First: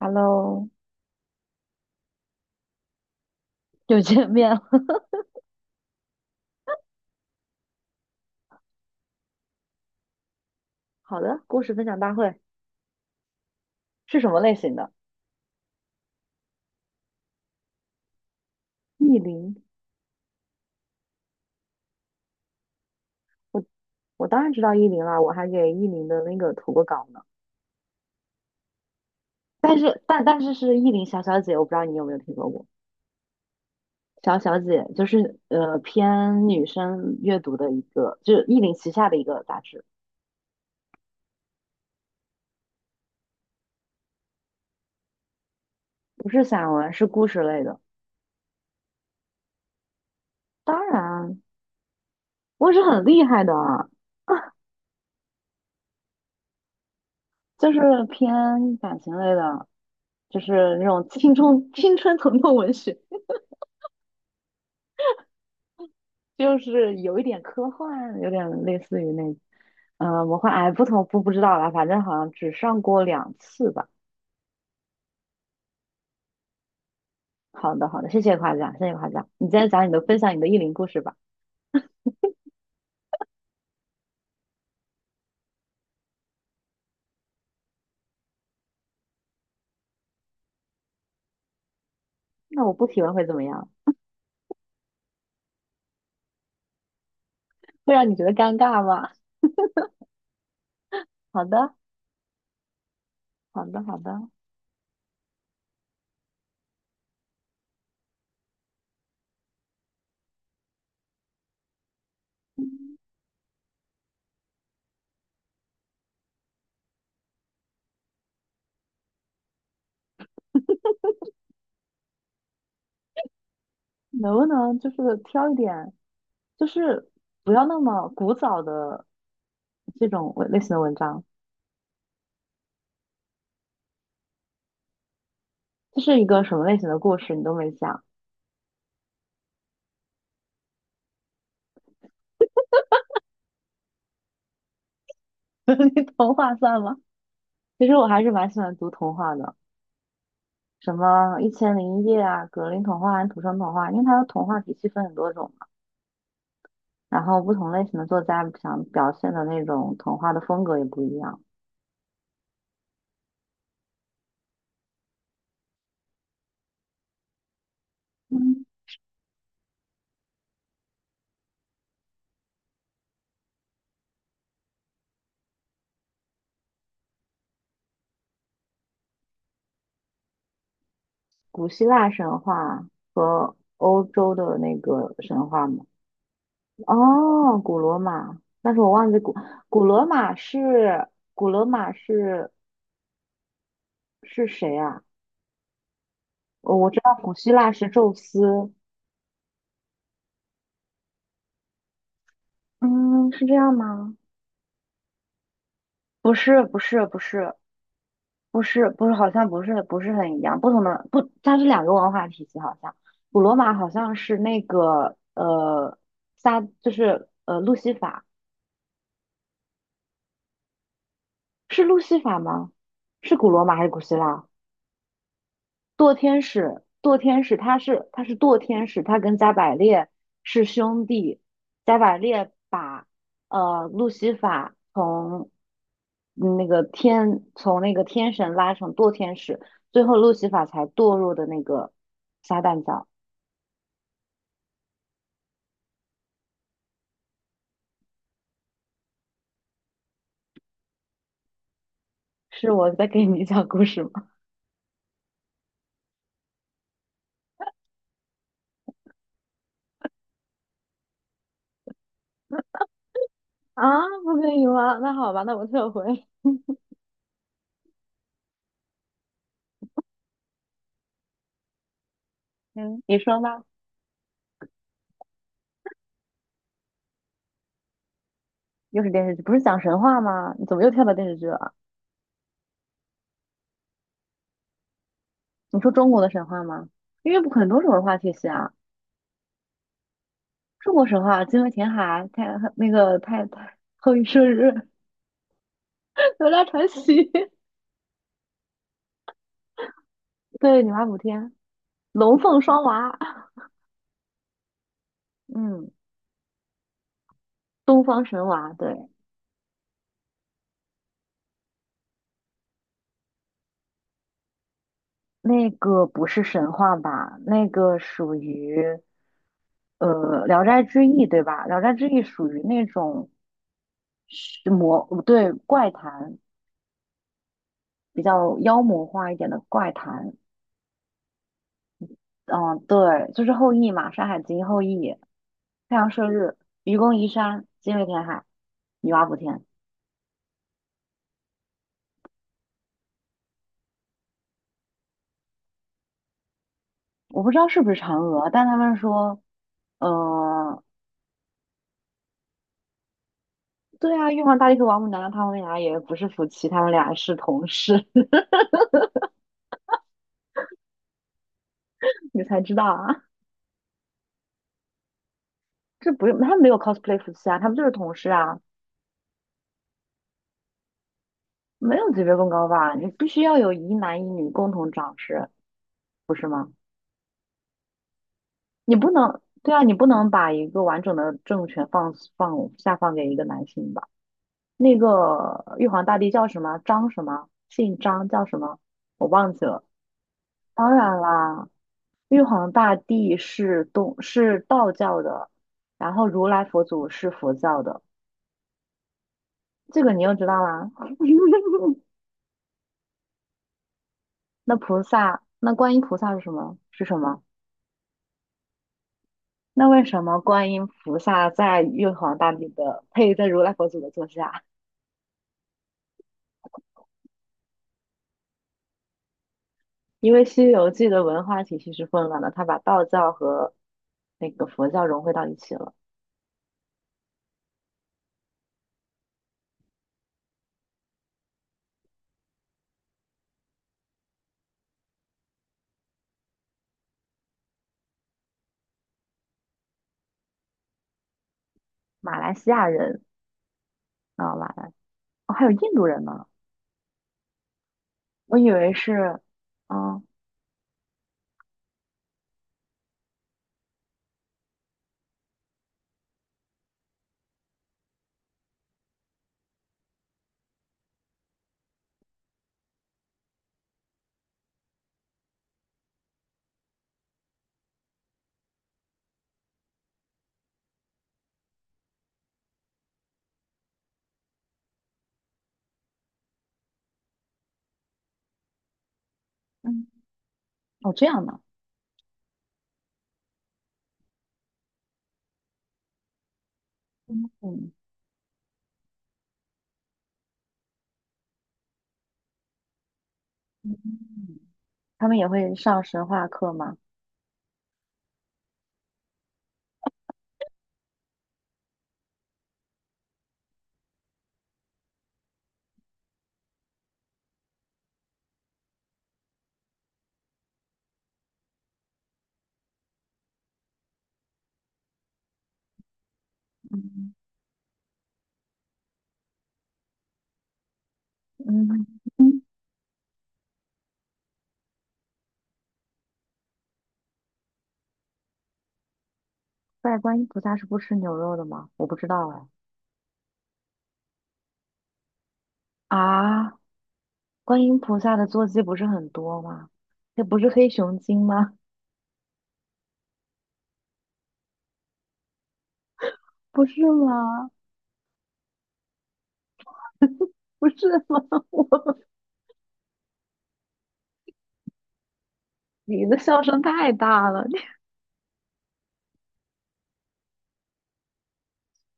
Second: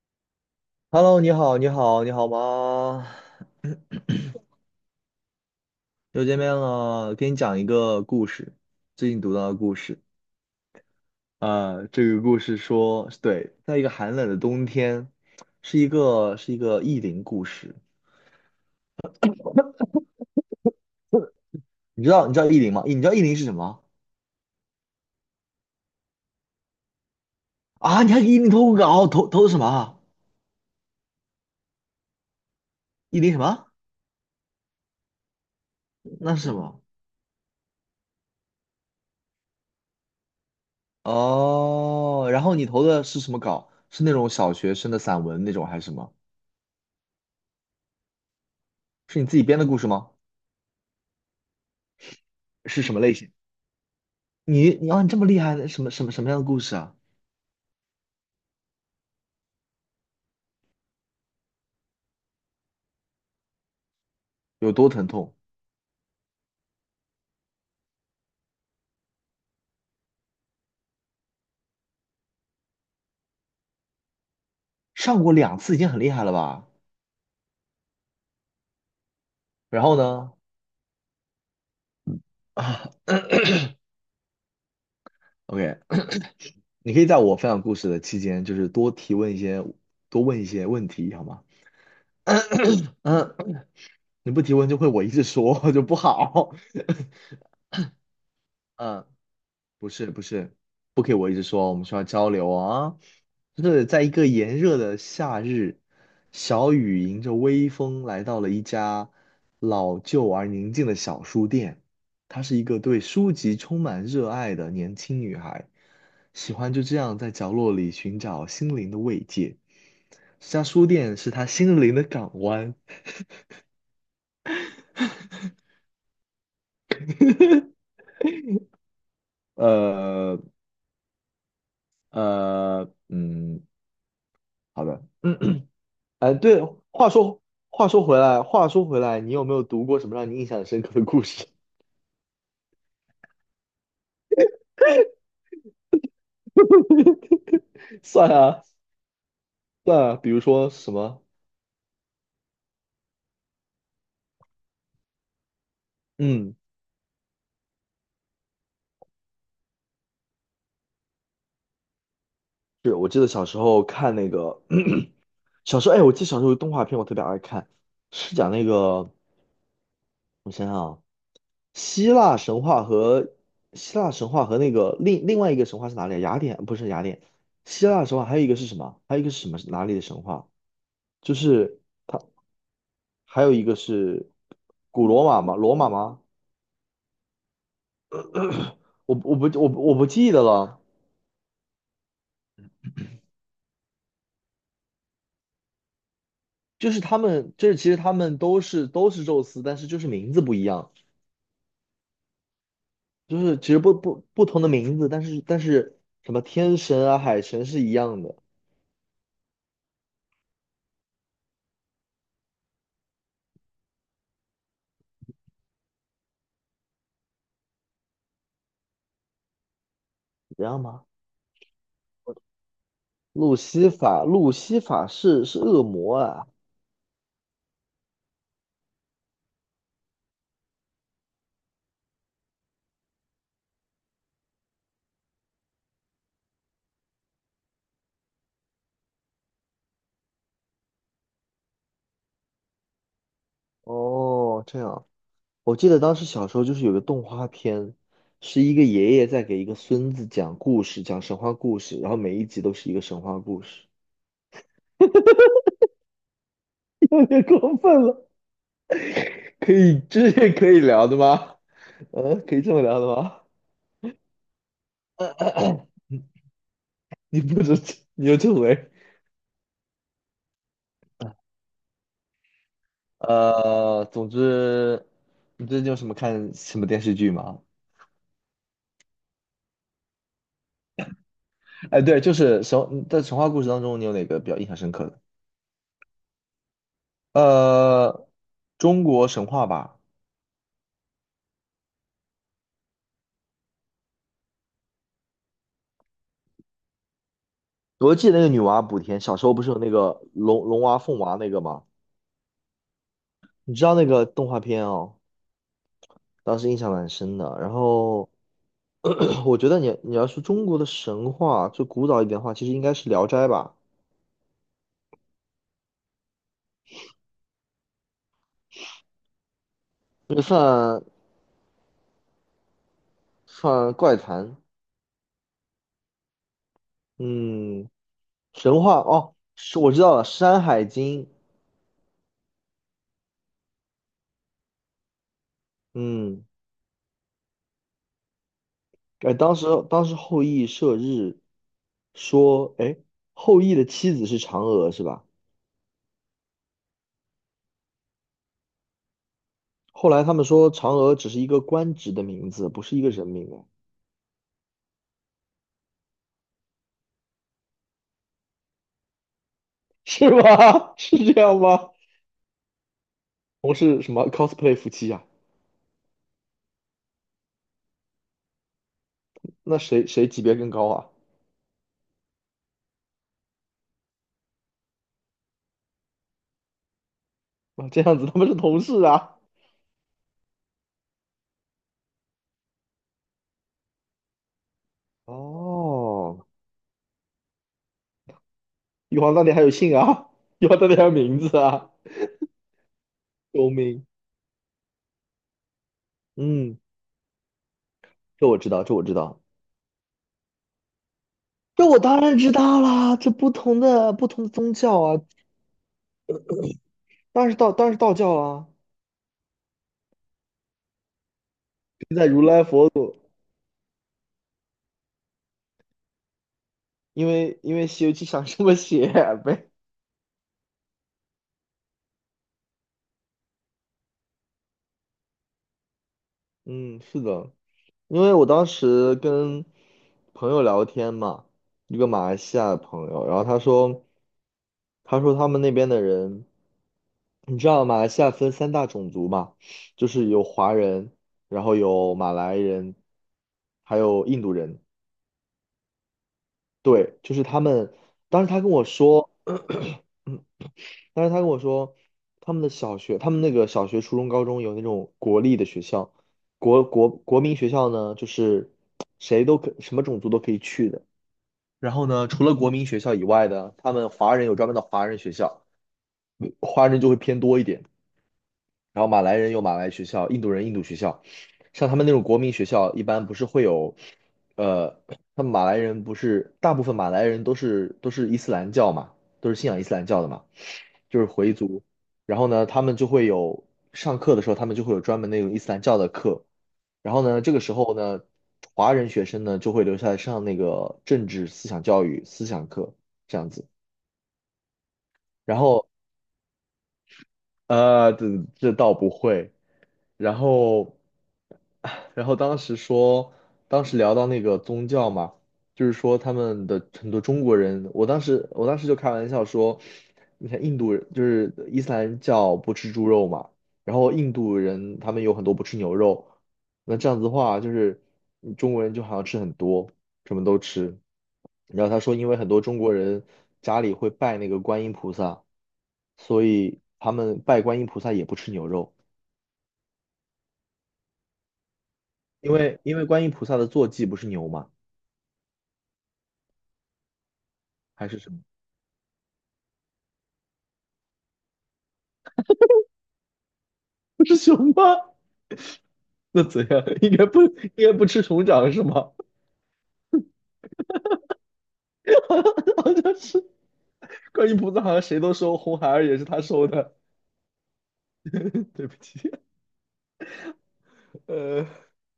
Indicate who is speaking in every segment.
Speaker 1: Hello，
Speaker 2: Hello，你好，你好，你好吗？
Speaker 1: 又见面了。
Speaker 2: 又见面了，给你讲一个故事，最近读到的故事。
Speaker 1: 好的，故事分
Speaker 2: 啊。
Speaker 1: 享
Speaker 2: 这
Speaker 1: 大
Speaker 2: 个故
Speaker 1: 会
Speaker 2: 事说，对，在一个寒
Speaker 1: 是什
Speaker 2: 冷的
Speaker 1: 么类
Speaker 2: 冬
Speaker 1: 型的？
Speaker 2: 天，是一个意林故事。
Speaker 1: 意林，
Speaker 2: 你知道意林吗？你知道意林是什
Speaker 1: 我
Speaker 2: 么
Speaker 1: 我当然知道意林了，我还给意林的那个投过稿呢。
Speaker 2: 啊？你还给意林投稿，投的什么
Speaker 1: 但
Speaker 2: 啊？
Speaker 1: 是但但是是意林小小姐，我不知道你有没有听说过。
Speaker 2: 意林什么？
Speaker 1: 小小姐就是
Speaker 2: 那是
Speaker 1: 偏
Speaker 2: 什
Speaker 1: 女
Speaker 2: 么？
Speaker 1: 生阅读的一个，就是意林旗下的一个杂志，
Speaker 2: 哦，然后你投的是什么稿？是那种小学生的散文那种还是什么？
Speaker 1: 不是散文，是故事类的。
Speaker 2: 是你自己编的故事吗？
Speaker 1: 当然，我是
Speaker 2: 是什么
Speaker 1: 很
Speaker 2: 类
Speaker 1: 厉
Speaker 2: 型？
Speaker 1: 害的啊。啊
Speaker 2: 你啊，你这么厉害，什么样的故事啊？
Speaker 1: 就是偏感情类的，就是那种青春疼痛文学。
Speaker 2: 有多疼痛？
Speaker 1: 就是有一点科幻，有点类似于那，魔幻，哎，不同不不知道啦，反正好像只上过2次吧。
Speaker 2: 上过2次已经很厉害了吧？
Speaker 1: 好的，好的，谢谢夸奖，谢谢夸奖。你再
Speaker 2: 然
Speaker 1: 讲你
Speaker 2: 后
Speaker 1: 的分
Speaker 2: 呢？
Speaker 1: 享你的意林故事吧。
Speaker 2: 啊，OK,你可以在我分享故事的期间，就是多提问一些，多问一些问题，好吗？
Speaker 1: 那我不提问会怎
Speaker 2: 嗯，
Speaker 1: 么样？
Speaker 2: 你不提问就会我一直说 就不好。
Speaker 1: 会让你觉得尴尬
Speaker 2: 嗯，
Speaker 1: 吗？
Speaker 2: 不是不是，不可以我一直
Speaker 1: 好
Speaker 2: 说，我
Speaker 1: 的，
Speaker 2: 们需要交流啊。就
Speaker 1: 好的，
Speaker 2: 是
Speaker 1: 好
Speaker 2: 在一个
Speaker 1: 的。
Speaker 2: 炎热的夏日，小雨迎着微风来到了一家老旧而宁静的小书店。她是一个对书籍充满热爱的年轻女孩，喜欢就这样在角落里寻找心灵的慰藉。这家书店是她心灵的港湾。
Speaker 1: 能不能就是挑一点，就是不要那么古早的这种
Speaker 2: 呃
Speaker 1: 文类型的文章？
Speaker 2: 嗯，好的。
Speaker 1: 这是一
Speaker 2: 哎，
Speaker 1: 个什
Speaker 2: 对，
Speaker 1: 么类型的
Speaker 2: 话
Speaker 1: 故事？
Speaker 2: 说
Speaker 1: 你都没
Speaker 2: 话
Speaker 1: 讲。
Speaker 2: 说回来，话说回来，你有没有读过什么让你印象深刻的故事？
Speaker 1: 你童话算吗？其实 我还是
Speaker 2: 算
Speaker 1: 蛮喜
Speaker 2: 啊，
Speaker 1: 欢读童话的。
Speaker 2: 算啊，比如说什
Speaker 1: 什
Speaker 2: 么？
Speaker 1: 么《一千零一夜》啊、《格林童话》和《土生童话》，因为它的童话体系分很多种嘛，
Speaker 2: 嗯，
Speaker 1: 然后不同类型的作家想表现的那种童话的风格也不一样。
Speaker 2: 是我记得小时候看那个，小时候，哎，我记得小时候有动画片，我特别爱看，是讲
Speaker 1: 嗯，
Speaker 2: 那个，我想想啊，希腊神话和希腊神话和那个另外一个神话是哪里啊？雅典不是雅典，希腊神话还有一个是什么？还有一个是什么？哪里的神话？就
Speaker 1: 古
Speaker 2: 是
Speaker 1: 希腊
Speaker 2: 它。
Speaker 1: 神话
Speaker 2: 还有
Speaker 1: 和
Speaker 2: 一个
Speaker 1: 欧
Speaker 2: 是
Speaker 1: 洲的那
Speaker 2: 古
Speaker 1: 个
Speaker 2: 罗马
Speaker 1: 神
Speaker 2: 吗？
Speaker 1: 话
Speaker 2: 罗
Speaker 1: 嘛。
Speaker 2: 马吗？
Speaker 1: 哦，古罗马，但是我忘记
Speaker 2: 我
Speaker 1: 古
Speaker 2: 我不我
Speaker 1: 古
Speaker 2: 不我不
Speaker 1: 罗
Speaker 2: 记
Speaker 1: 马
Speaker 2: 得了。
Speaker 1: 是古罗马是谁啊？哦我
Speaker 2: 就
Speaker 1: 知
Speaker 2: 是
Speaker 1: 道
Speaker 2: 他
Speaker 1: 古希
Speaker 2: 们，就
Speaker 1: 腊
Speaker 2: 是其
Speaker 1: 是
Speaker 2: 实
Speaker 1: 宙
Speaker 2: 他们都
Speaker 1: 斯。
Speaker 2: 是都是宙斯，但是就是名字不一样，
Speaker 1: 嗯，
Speaker 2: 就
Speaker 1: 是这
Speaker 2: 是其
Speaker 1: 样
Speaker 2: 实不
Speaker 1: 吗？
Speaker 2: 不不同的名字，但是什
Speaker 1: 不
Speaker 2: 么
Speaker 1: 是，
Speaker 2: 天
Speaker 1: 不是，
Speaker 2: 神
Speaker 1: 不
Speaker 2: 啊海
Speaker 1: 是，
Speaker 2: 神是一样的，
Speaker 1: 不是不是，好像不是不是很一样，不同的不，它是两个文化体系，好像古罗马好像是那个撒就是路西法
Speaker 2: 一样吗？
Speaker 1: 是路西法吗？是古
Speaker 2: 路
Speaker 1: 罗马还是
Speaker 2: 西
Speaker 1: 古希
Speaker 2: 法，
Speaker 1: 腊？
Speaker 2: 路西法是恶
Speaker 1: 堕
Speaker 2: 魔
Speaker 1: 天
Speaker 2: 啊。
Speaker 1: 使堕天使他是堕天使，他跟加百列是兄弟，加百列把路西法从那个天从那个天神拉成堕天使，最后路西法才堕入的那个撒旦教。
Speaker 2: 哦，这样，我记得当时小时候就是有个动画片，是一个爷爷在给一个孙子讲故事，讲神话故事，然后每一集
Speaker 1: 是
Speaker 2: 都是
Speaker 1: 我
Speaker 2: 一个
Speaker 1: 在
Speaker 2: 神
Speaker 1: 给
Speaker 2: 话
Speaker 1: 你
Speaker 2: 故
Speaker 1: 讲故
Speaker 2: 事。
Speaker 1: 事吗？
Speaker 2: 有点过分了，可以，这是可以聊的吗？嗯，可以这么聊的吗？
Speaker 1: 啊，不可以吗？那好吧，那我撤 回。
Speaker 2: 你不止，你又这回，
Speaker 1: 嗯，你说吧。
Speaker 2: 总之，你最近有什么看什么电视剧吗？
Speaker 1: 又是电视剧，不是讲神话吗？你怎么又跳到电视剧了？
Speaker 2: 哎，对，就是神在神话故事当中，你有哪个比较印象深刻的？
Speaker 1: 你说中国的神话吗？因为不很多种文化
Speaker 2: 呃，
Speaker 1: 体系啊，
Speaker 2: 中国神话吧，
Speaker 1: 中国神话，精卫填海，太那个太太后羿射日。哪吒传奇。
Speaker 2: 我记得那个女娲补天，小时候不是有那个 龙
Speaker 1: 对，女
Speaker 2: 娃
Speaker 1: 娲补
Speaker 2: 凤娃那
Speaker 1: 天，
Speaker 2: 个吗？
Speaker 1: 龙凤双娃。
Speaker 2: 你知道那个动画片哦，
Speaker 1: 嗯，
Speaker 2: 当时印象蛮深的。然
Speaker 1: 东方
Speaker 2: 后
Speaker 1: 神娃，对，
Speaker 2: 我觉得你要说中国的神话，就古早一点的话，其实应该是《聊斋》吧，
Speaker 1: 那个不是神话吧？那个属于呃
Speaker 2: 这
Speaker 1: 《聊斋
Speaker 2: 算
Speaker 1: 志异》对吧？《聊斋志异》属于那种
Speaker 2: 算怪谈。
Speaker 1: 是魔，对，怪谈，
Speaker 2: 嗯，
Speaker 1: 比较妖
Speaker 2: 神话
Speaker 1: 魔化
Speaker 2: 哦，
Speaker 1: 一点的
Speaker 2: 是我
Speaker 1: 怪
Speaker 2: 知道了，
Speaker 1: 谈。
Speaker 2: 《山海经》。
Speaker 1: 嗯，对，就是后羿嘛，《山海经》后羿，太阳射
Speaker 2: 嗯，
Speaker 1: 日，愚公移山，精卫填海，女娲
Speaker 2: 哎，
Speaker 1: 补
Speaker 2: 当
Speaker 1: 天。
Speaker 2: 时当时后羿射日，说，哎，后羿的妻子是嫦娥是吧？
Speaker 1: 我不知道是不是嫦娥，但他们说，
Speaker 2: 后来他们说
Speaker 1: 呃，
Speaker 2: 嫦娥只是一个官职的名字，不是一个人名啊，
Speaker 1: 对啊，玉皇大帝和王母娘娘他们俩也不是夫妻，他们俩是同事。
Speaker 2: 是吗？是这样吗？
Speaker 1: 你才知道啊。
Speaker 2: 同是什么 cosplay 夫妻啊？
Speaker 1: 这不用，他们没有 cosplay 夫妻啊，他们就是同事啊。
Speaker 2: 那谁级别更高啊？
Speaker 1: 没有级别更高吧？你必须要有一男一女共同掌事，不是吗？
Speaker 2: 啊，这样子他们是同
Speaker 1: 你
Speaker 2: 事
Speaker 1: 不
Speaker 2: 啊。
Speaker 1: 能，对啊，你不能把一个完整的政权下放给一个男性吧？那个玉皇大帝
Speaker 2: 哦，
Speaker 1: 叫什么？张什么？姓张叫什么？
Speaker 2: 玉
Speaker 1: 我
Speaker 2: 皇大帝
Speaker 1: 忘
Speaker 2: 还
Speaker 1: 记
Speaker 2: 有
Speaker 1: 了。
Speaker 2: 姓啊，玉皇大
Speaker 1: 当
Speaker 2: 帝还有
Speaker 1: 然
Speaker 2: 名字
Speaker 1: 啦，
Speaker 2: 啊，
Speaker 1: 玉皇大帝
Speaker 2: 救
Speaker 1: 是
Speaker 2: 命！
Speaker 1: 东是道教的，然后如来
Speaker 2: 嗯，
Speaker 1: 佛祖是佛教的。
Speaker 2: 这我知道，这我知道，
Speaker 1: 这个你又知道啦？
Speaker 2: 这我当然知道啦。这不同的宗
Speaker 1: 那
Speaker 2: 教
Speaker 1: 菩
Speaker 2: 啊，
Speaker 1: 萨，那观音菩萨是什么？是什么？
Speaker 2: 当然是道教啊。
Speaker 1: 那为什么观音菩萨在玉
Speaker 2: 现在
Speaker 1: 皇
Speaker 2: 如
Speaker 1: 大
Speaker 2: 来
Speaker 1: 帝
Speaker 2: 佛
Speaker 1: 的
Speaker 2: 祖，
Speaker 1: 配在如来佛祖的座下？
Speaker 2: 因为《西游记》想这么写呗。
Speaker 1: 因为《西游记》的文化体系是混乱的，他把道教和那个佛教融汇到一起了。
Speaker 2: 嗯，是的，因为我当时跟朋友聊天嘛，一个马来西亚的朋友，然后他说，他们那边的人，你知道马来西亚分三大种族嘛，就是有华人，然后有马
Speaker 1: 马来
Speaker 2: 来
Speaker 1: 西亚
Speaker 2: 人，
Speaker 1: 人
Speaker 2: 还有印度
Speaker 1: 啊、马
Speaker 2: 人。
Speaker 1: 来哦，还有印度人呢。
Speaker 2: 对，就是他们。当时
Speaker 1: 我
Speaker 2: 他
Speaker 1: 以
Speaker 2: 跟我
Speaker 1: 为
Speaker 2: 说，
Speaker 1: 是，啊，
Speaker 2: 但是他跟我说，他们的小学，他们那个小学、初中、高中有那种国立的学校，国民学校呢，就是谁都可，什么种族都可以去的。然后呢，除了国民学校以外的，他们华人有专门的华人学校，嗯华人就会偏多一点。然后马来人有马来学校，印度人印度学校。像他们那种国民学校，一般不是会有，呃，他们马来人不是大部分马来人都是伊斯兰教嘛，都是信仰伊斯兰
Speaker 1: 嗯，
Speaker 2: 教的嘛。
Speaker 1: 哦，
Speaker 2: 就是
Speaker 1: 这样
Speaker 2: 回
Speaker 1: 的，
Speaker 2: 族。然后呢，他们就会有上课的时候，他们就会有专门那种伊斯兰教的课。然后呢，
Speaker 1: 嗯
Speaker 2: 这个时
Speaker 1: 嗯，
Speaker 2: 候呢，华人学生呢就会留下来上那个政治思想教育思想课这样子。
Speaker 1: 嗯他们也
Speaker 2: 然
Speaker 1: 会
Speaker 2: 后
Speaker 1: 上神话课吗？
Speaker 2: 呃，这这倒不会，然后，然后当时聊到那个宗教嘛，就是说他们的很多中国人，我当时就开玩笑说，你看印度人就是伊斯兰教不吃猪肉嘛，然后印度人他们有很多不吃牛肉，那这样子的
Speaker 1: 嗯
Speaker 2: 话就是中国人就好像吃很多，什么都吃。然
Speaker 1: 嗯
Speaker 2: 后他说，因为很多
Speaker 1: 嗯，
Speaker 2: 中国人家里会拜那个观音菩萨，所以他们拜观音菩萨也不吃牛肉。
Speaker 1: 拜观音菩萨是不吃牛肉的吗？我不知道
Speaker 2: 因
Speaker 1: 哎。
Speaker 2: 为因为观音菩萨的坐骑不是牛吗？
Speaker 1: 啊，观音
Speaker 2: 还是
Speaker 1: 菩
Speaker 2: 什
Speaker 1: 萨
Speaker 2: 么？
Speaker 1: 的坐骑不是很多吗？那不是黑熊精吗？
Speaker 2: 不是熊吗？那怎样？
Speaker 1: 不 是
Speaker 2: 应该不
Speaker 1: 吗？
Speaker 2: 应该不吃熊掌是吗？
Speaker 1: 不是吗？我
Speaker 2: 好像是观音菩萨，好像谁都收，红孩儿也是
Speaker 1: 你的
Speaker 2: 他
Speaker 1: 笑
Speaker 2: 收
Speaker 1: 声
Speaker 2: 的。
Speaker 1: 太大了。
Speaker 2: 对不起，呃，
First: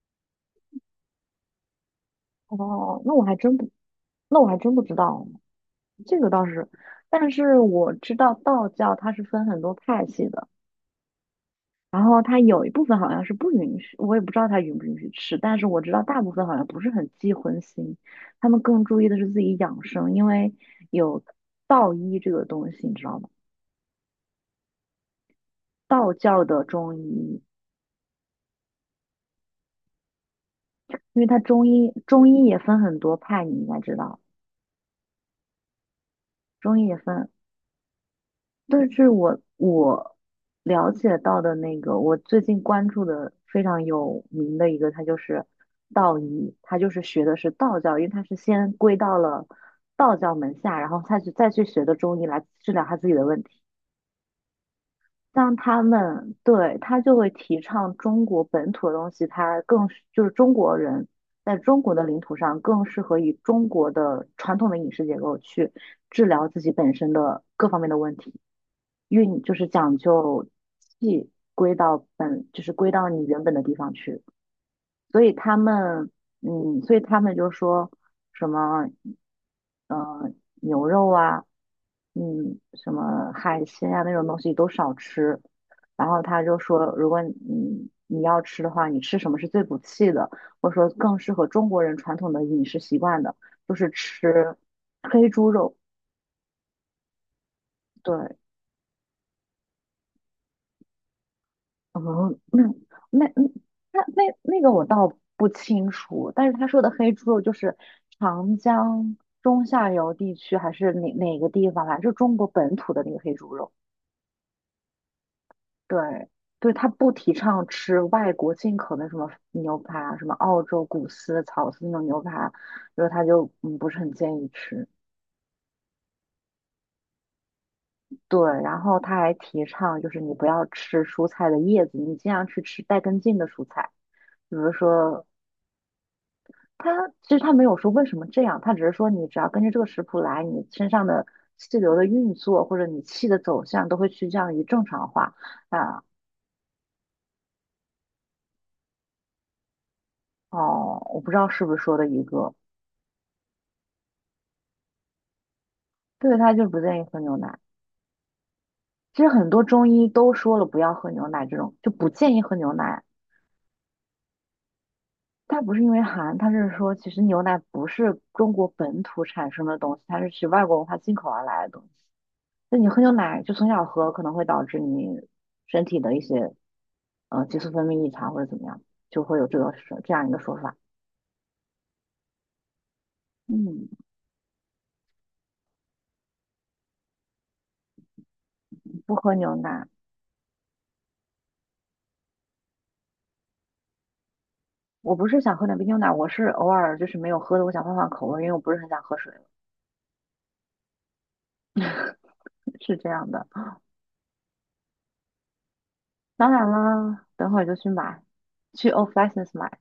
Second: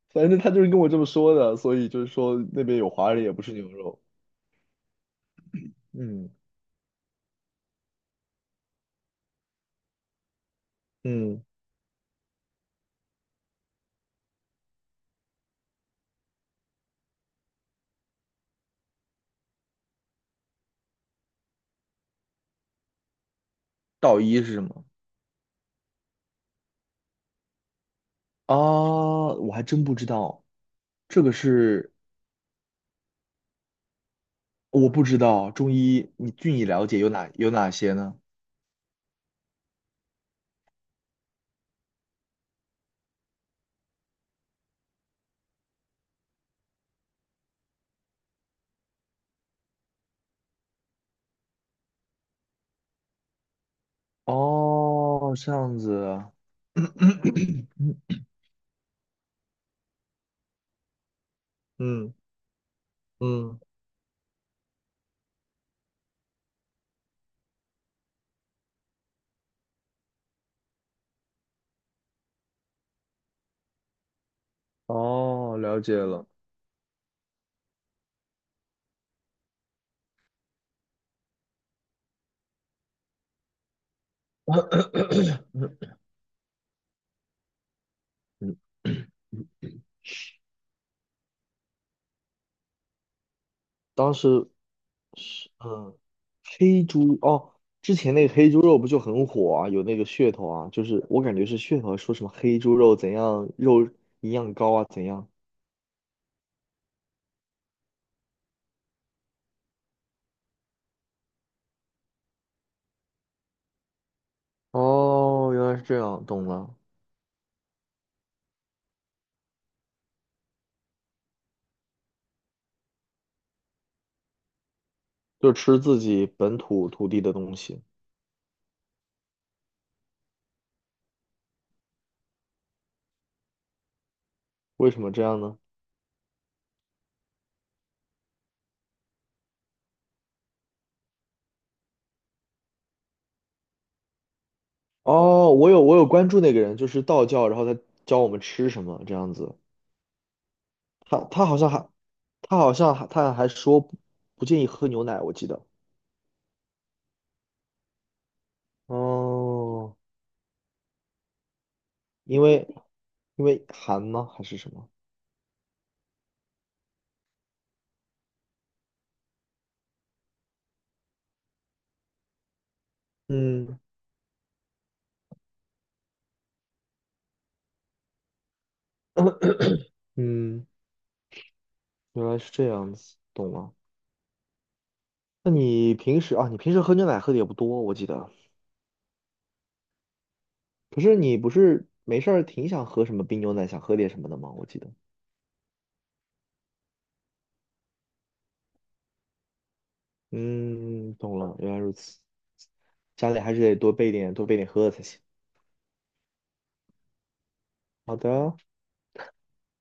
Speaker 2: 反正他就是跟我这么说的，所以就是说 那边有
Speaker 1: 哦，
Speaker 2: 华
Speaker 1: 那我
Speaker 2: 人也
Speaker 1: 还
Speaker 2: 不吃
Speaker 1: 真
Speaker 2: 牛
Speaker 1: 不，
Speaker 2: 肉。
Speaker 1: 那我还真不知道，这个
Speaker 2: 嗯
Speaker 1: 倒是，但是我知道道教它是分很多派系的，
Speaker 2: 嗯，
Speaker 1: 然后它有一部分好像是不允许，我也不知道它允不允许吃，但是我知道大部分好像不是很忌荤腥，他们更注意的是自己养生，因为有道医这个东西，你知道吗？
Speaker 2: 道医是什么？
Speaker 1: 道教的中医。
Speaker 2: 啊，我还真不知道，这
Speaker 1: 因为
Speaker 2: 个
Speaker 1: 它中
Speaker 2: 是
Speaker 1: 医中医也分很多派，你应该知道，
Speaker 2: 我不知道。中医你据你
Speaker 1: 中医
Speaker 2: 了
Speaker 1: 也
Speaker 2: 解有
Speaker 1: 分。
Speaker 2: 哪有哪些呢？
Speaker 1: 但是我了解到的那个，我最近关注的非常有名的一个，它就是道医，它就是学的是道教，因为它是先归到了道教门下，然后他去再去学的中医来治疗他自己的问题。
Speaker 2: 哦，这
Speaker 1: 让
Speaker 2: 样
Speaker 1: 他
Speaker 2: 子啊，
Speaker 1: 们对 他就会提倡中国本土的东西，他更是就是中国人在中国的
Speaker 2: 嗯
Speaker 1: 领土上更适合以
Speaker 2: 嗯
Speaker 1: 中国的传统的饮食结构去治疗自己本身的各方面的问题，运就是讲究气归到本，就是归到你原本的地方去。所以他
Speaker 2: 哦，了解
Speaker 1: 们，
Speaker 2: 了。
Speaker 1: 嗯，所以他们就说什么，呃，牛肉啊，嗯，什么海鲜啊那种东西都少吃。然后他就说，如果你要
Speaker 2: 嗯，
Speaker 1: 吃的话，你吃什么是最补气的，或者说更适合中国人传统的饮食习惯的，就是
Speaker 2: 当时
Speaker 1: 吃黑猪肉。
Speaker 2: 嗯，黑猪哦，之前那个
Speaker 1: 对，
Speaker 2: 黑猪肉不就很火啊，有那个噱头啊，就是我感觉是噱头，说什么
Speaker 1: 哦，
Speaker 2: 黑
Speaker 1: 那
Speaker 2: 猪肉怎
Speaker 1: 那
Speaker 2: 样，肉营养
Speaker 1: 那个
Speaker 2: 高
Speaker 1: 我
Speaker 2: 啊，怎
Speaker 1: 倒
Speaker 2: 样。
Speaker 1: 不清楚，但是他说的黑猪肉就是长江中下游地区还是哪个地方来，就中国本土的那个黑猪肉。
Speaker 2: 哦，原来是这样，
Speaker 1: 对
Speaker 2: 懂
Speaker 1: 对，
Speaker 2: 了，
Speaker 1: 他不提倡吃外国进口的什么牛排啊，什么澳洲谷饲、草饲那种牛排，就是他就不是很建议吃。
Speaker 2: 就吃自己本土土地的东西。
Speaker 1: 对，然后他还提倡就是你不要吃蔬菜的叶子，你尽量去吃带根茎的蔬菜。比如
Speaker 2: 为什么这
Speaker 1: 说
Speaker 2: 样呢？
Speaker 1: 他其实他没有说为什么这样，他只是说你只要根据这个食谱来，你身上的气流的运作或者你气的走向都会趋向于正常化。
Speaker 2: 哦，我有我
Speaker 1: 啊，
Speaker 2: 有关注那个人，就是道教，然后他教我们吃什么这样子。
Speaker 1: 哦，
Speaker 2: 他
Speaker 1: 我不知道
Speaker 2: 他好
Speaker 1: 是
Speaker 2: 像
Speaker 1: 不是
Speaker 2: 还
Speaker 1: 说的一个，
Speaker 2: 他还说不建议喝牛奶，我记得。
Speaker 1: 对，他就是不建议喝牛奶。其实很多中
Speaker 2: 哦，
Speaker 1: 医都说了不要喝牛奶，这种就不建
Speaker 2: 因
Speaker 1: 议喝
Speaker 2: 为
Speaker 1: 牛奶。
Speaker 2: 因为寒吗？还是什么？
Speaker 1: 它不是因为寒，他是说其实牛奶不是中国本土产生的东西，它是其外国文化进口而来的东西。那你喝牛奶就从
Speaker 2: 嗯
Speaker 1: 小喝，可能会导致你身体的一些激素分泌异常或者怎么样，就会有这个是这样一个说
Speaker 2: 嗯，
Speaker 1: 法。
Speaker 2: 原来是这样子，懂了。
Speaker 1: 嗯，
Speaker 2: 那你平时啊，你平时喝牛奶喝的也不多，我记得。
Speaker 1: 不喝牛奶，
Speaker 2: 可是你不是没事儿挺想喝什么冰牛奶，想喝点什么的吗？我记得。
Speaker 1: 我不是想喝奶杯牛奶，我是偶尔就是没有喝的，我想换换口味，因为我不是很想喝水了，
Speaker 2: 嗯，懂了，原来如此。
Speaker 1: 是这样
Speaker 2: 家里
Speaker 1: 的。
Speaker 2: 还是得多备点，多备点喝的才行。
Speaker 1: 当然啦，等会儿就去
Speaker 2: 好
Speaker 1: 买，
Speaker 2: 的，
Speaker 1: 去 Off License 买。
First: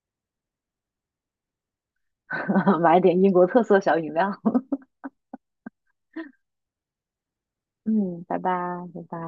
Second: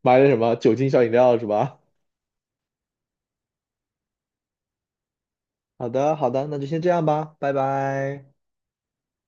Speaker 2: 买点什么酒精小饮料是吧？
Speaker 1: 买点英国特色小饮料。
Speaker 2: 好的，好的，那就先这样吧，拜
Speaker 1: 嗯，
Speaker 2: 拜。
Speaker 1: 拜拜，拜拜。